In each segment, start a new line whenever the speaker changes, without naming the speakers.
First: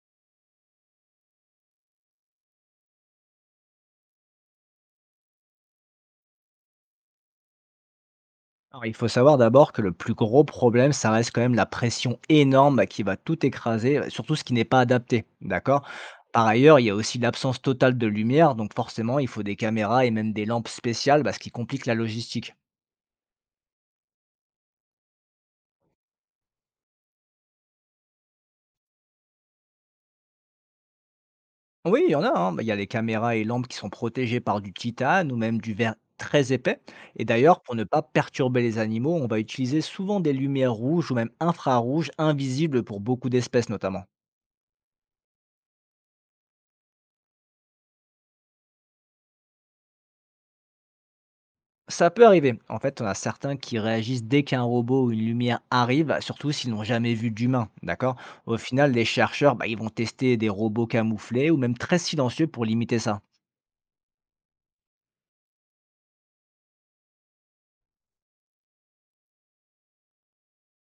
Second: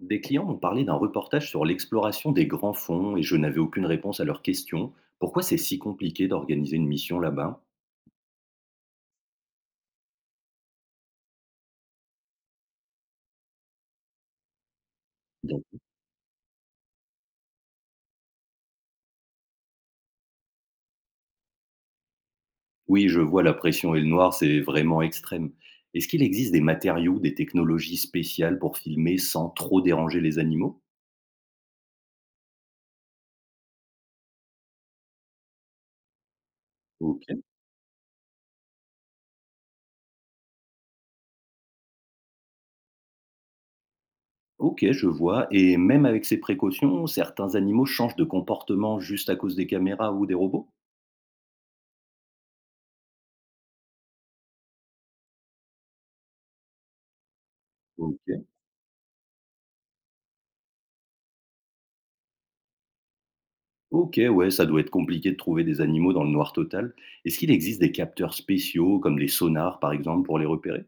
Des clients m'ont parlé d'un reportage sur l'exploration des grands fonds et je n'avais aucune réponse à leurs questions. Pourquoi c'est si compliqué d'organiser une mission là-bas?
Alors, il faut savoir d'abord que le plus gros problème, ça reste quand même la pression énorme bah, qui va tout écraser, surtout ce qui n'est pas adapté,
Donc,
d'accord? Par ailleurs, il y a aussi l'absence totale de lumière, donc forcément, il faut des caméras et même des lampes spéciales, bah, ce qui complique la logistique.
oui, je vois, la pression et le noir, c'est vraiment extrême. Est-ce qu'il existe des matériaux, des technologies spéciales pour filmer sans trop déranger les animaux?
Oui, il y en a, hein, bah, il y a les caméras et lampes qui sont protégées par du titane ou même du verre très épais.
Ok,
Et d'ailleurs, pour ne pas perturber les animaux, on va utiliser souvent des lumières rouges ou même infrarouges invisibles pour beaucoup d'espèces notamment.
ok, je vois. Et même avec ces précautions, certains animaux changent de comportement juste à cause des caméras ou des robots?
Ça peut arriver. En fait, on a certains qui réagissent dès qu'un robot ou une lumière arrive, surtout s'ils n'ont jamais vu d'humain, d'accord?
Ok.
Au final, les chercheurs, bah, ils vont tester des robots camouflés ou même très silencieux pour limiter ça.
OK, ouais, ça doit être compliqué de trouver des animaux dans le noir total. Est-ce qu'il existe des capteurs spéciaux, comme des sonars par exemple, pour les repérer?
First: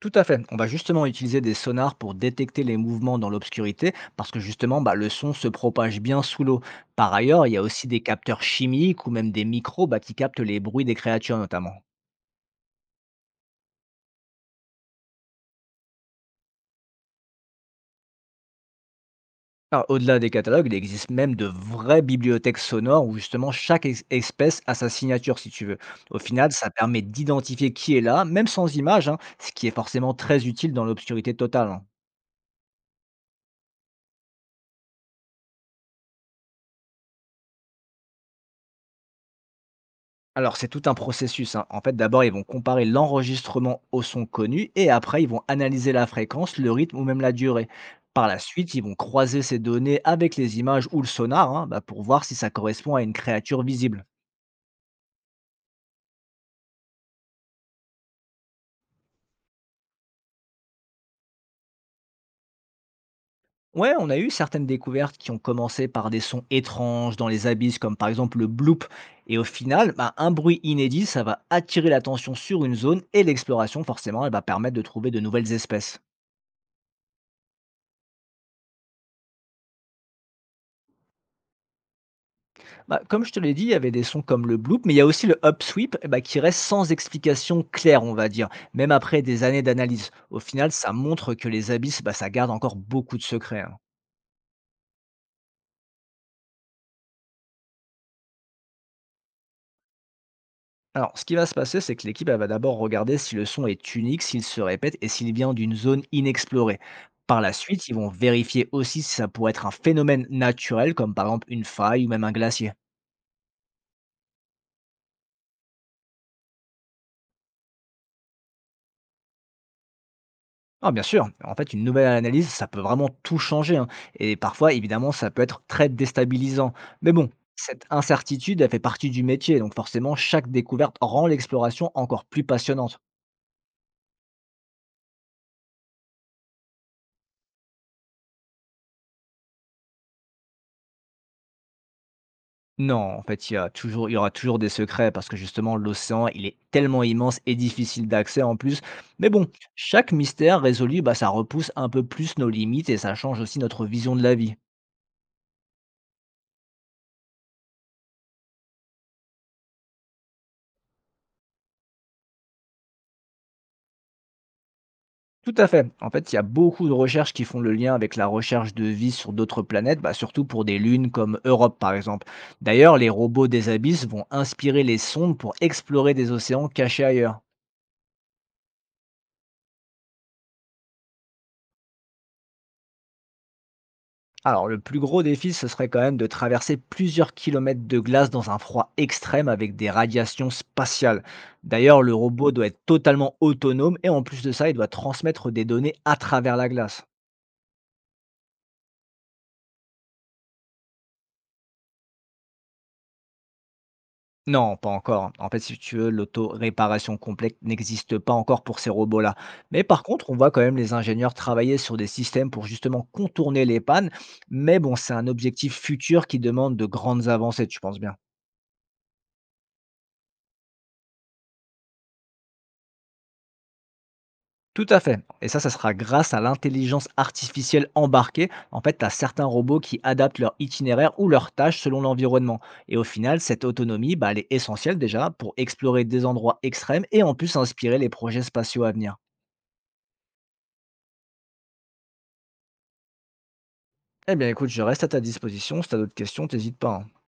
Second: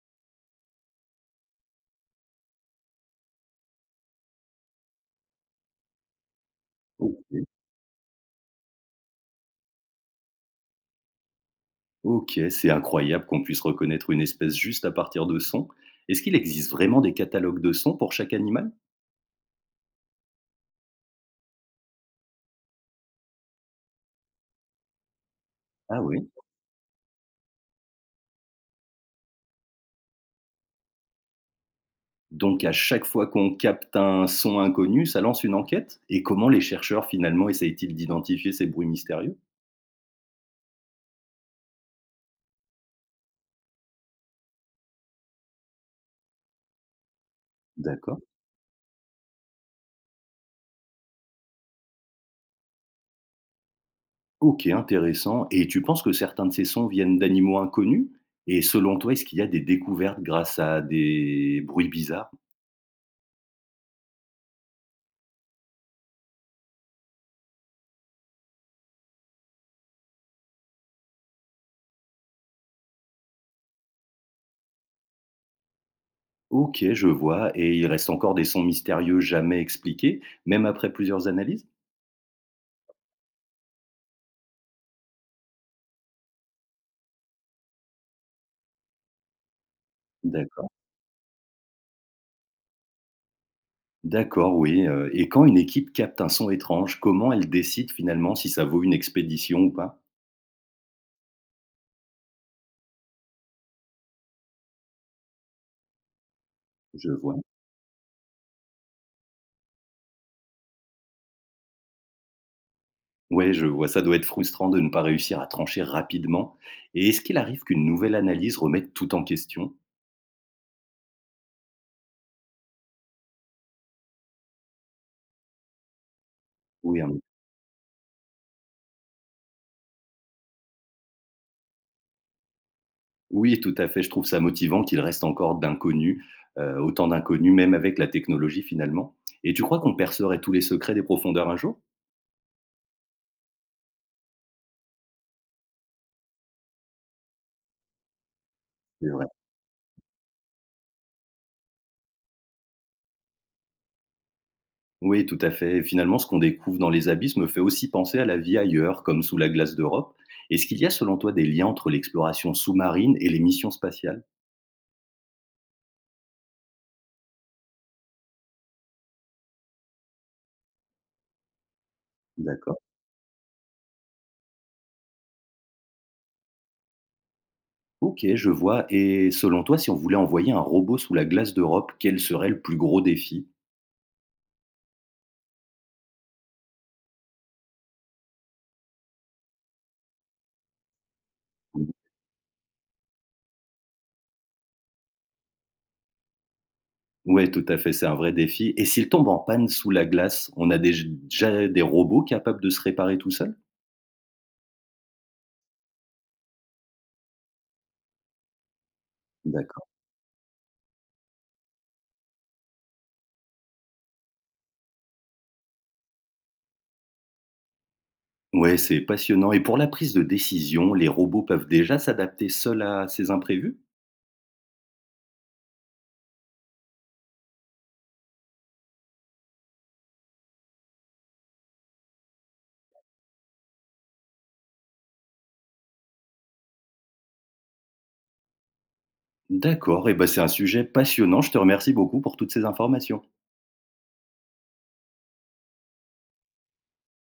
Tout à fait. On va justement utiliser des sonars pour détecter les mouvements dans l'obscurité parce que justement, bah, le son se propage bien sous l'eau. Par ailleurs,
OK.
il y a aussi des capteurs chimiques ou même des micros bah, qui captent les bruits des créatures notamment.
OK, c'est incroyable qu'on puisse reconnaître une espèce juste à partir de sons. Est-ce qu'il existe vraiment des catalogues de sons pour chaque animal?
Alors, au-delà des catalogues, il existe même de vraies bibliothèques sonores où justement chaque espèce a sa signature, si tu veux.
Ah
Au
oui.
final, ça permet d'identifier qui est là, même sans image, hein, ce qui est forcément très utile dans l'obscurité totale, hein.
Donc à chaque fois qu'on capte un son inconnu, ça lance une enquête? Et comment les chercheurs finalement essayent-ils d'identifier ces bruits mystérieux?
Alors, c'est tout un processus, hein. En fait, d'abord, ils vont comparer l'enregistrement au son connu et après, ils vont analyser la fréquence, le rythme ou même la durée.
D'accord.
Par la suite, ils vont croiser ces données avec les images ou le sonar hein, bah, pour voir si ça correspond à une créature visible.
OK, intéressant, et tu penses que certains de ces sons viennent d'animaux inconnus? Et selon toi, est-ce qu'il y a des découvertes grâce à des bruits bizarres?
Ouais, on a eu certaines découvertes qui ont commencé par des sons étranges dans les abysses, comme par exemple le bloop. Et au final, bah, un bruit inédit, ça va attirer l'attention sur une zone et l'exploration, forcément, elle va permettre de trouver de nouvelles espèces.
OK, je vois, et il reste encore des sons mystérieux jamais expliqués, même après plusieurs analyses?
Bah, comme je te l'ai dit, il y avait des sons comme le bloop, mais il y a aussi le upsweep eh bah, qui reste sans explication claire, on va dire, même après des années d'analyse. Au
D'accord.
final, ça montre que les abysses, bah, ça garde encore beaucoup de secrets, hein.
D'accord, oui, et quand une équipe capte un son étrange, comment elle décide finalement si ça vaut une expédition ou pas?
Alors, ce qui va se passer, c'est que l'équipe elle va d'abord regarder si le son est unique, s'il se répète et s'il vient d'une zone inexplorée.
Je vois.
Par la suite, ils vont vérifier aussi si ça pourrait être un phénomène naturel, comme par exemple une faille ou même un glacier.
Ouais, je vois, ça doit être frustrant de ne pas réussir à trancher rapidement, et est-ce qu'il arrive qu'une nouvelle analyse remette tout en question?
Ah, bien sûr, en fait, une nouvelle analyse, ça peut vraiment tout changer, hein. Et parfois, évidemment, ça peut être très déstabilisant.
Oui,
Mais
un...
bon, cette incertitude, elle fait partie du métier, donc forcément, chaque découverte rend l'exploration encore plus passionnante.
Oui, tout à fait. Je trouve ça motivant qu'il reste encore d'inconnus, autant d'inconnus, même avec la technologie, finalement. Et tu crois qu'on percerait tous les secrets des profondeurs un jour?
Non, en fait, il y aura toujours des secrets parce que justement, l'océan, il est tellement immense et difficile d'accès en plus.
C'est vrai.
Mais bon, chaque mystère résolu, bah, ça repousse un peu plus nos limites et ça change aussi notre vision de la vie.
Oui, tout à fait. Finalement, ce qu'on découvre dans les abysses me fait aussi penser à la vie ailleurs, comme sous la glace d'Europe. Est-ce qu'il y a, selon toi, des liens entre l'exploration sous-marine et les missions spatiales?
Tout à fait. En fait, il y a beaucoup de recherches qui font le lien avec la recherche de vie sur d'autres planètes, bah, surtout pour des lunes comme Europe par exemple.
D'accord.
D'ailleurs, les robots des abysses vont inspirer les sondes pour explorer des océans cachés ailleurs.
OK, je vois. Et selon toi, si on voulait envoyer un robot sous la glace d'Europe, quel serait le plus gros défi?
Alors, le plus gros défi, ce serait quand même de traverser plusieurs kilomètres de glace dans un froid extrême avec des radiations spatiales. D'ailleurs, le robot doit être totalement autonome et en plus de ça, il doit transmettre des données à travers la glace.
Ouais, tout à fait, c'est un vrai défi, et s'il tombe en panne sous la glace, on a déjà des robots capables de se réparer tout seuls?
Non, pas encore. En fait, si tu veux, l'auto-réparation complète n'existe pas encore pour ces robots-là. Mais
D'accord.
par contre, on voit quand même les ingénieurs travailler sur des systèmes pour justement contourner les pannes. Mais bon, c'est un objectif futur qui demande de grandes avancées, tu penses bien.
Ouais, c'est passionnant, et pour la prise de décision, les robots peuvent déjà s'adapter seuls à ces imprévus?
Tout à fait. Et ça sera grâce à l'intelligence artificielle embarquée. En fait, tu as certains robots qui adaptent leur itinéraire ou leurs tâches selon l'environnement. Et au final, cette autonomie, bah, elle est essentielle déjà pour explorer des endroits extrêmes et en plus inspirer les projets spatiaux à venir.
D'accord et ben, c'est un sujet passionnant. Je te remercie beaucoup pour toutes ces informations.
Eh bien, écoute, je reste à ta disposition. Si tu as d'autres questions, n'hésite pas, hein.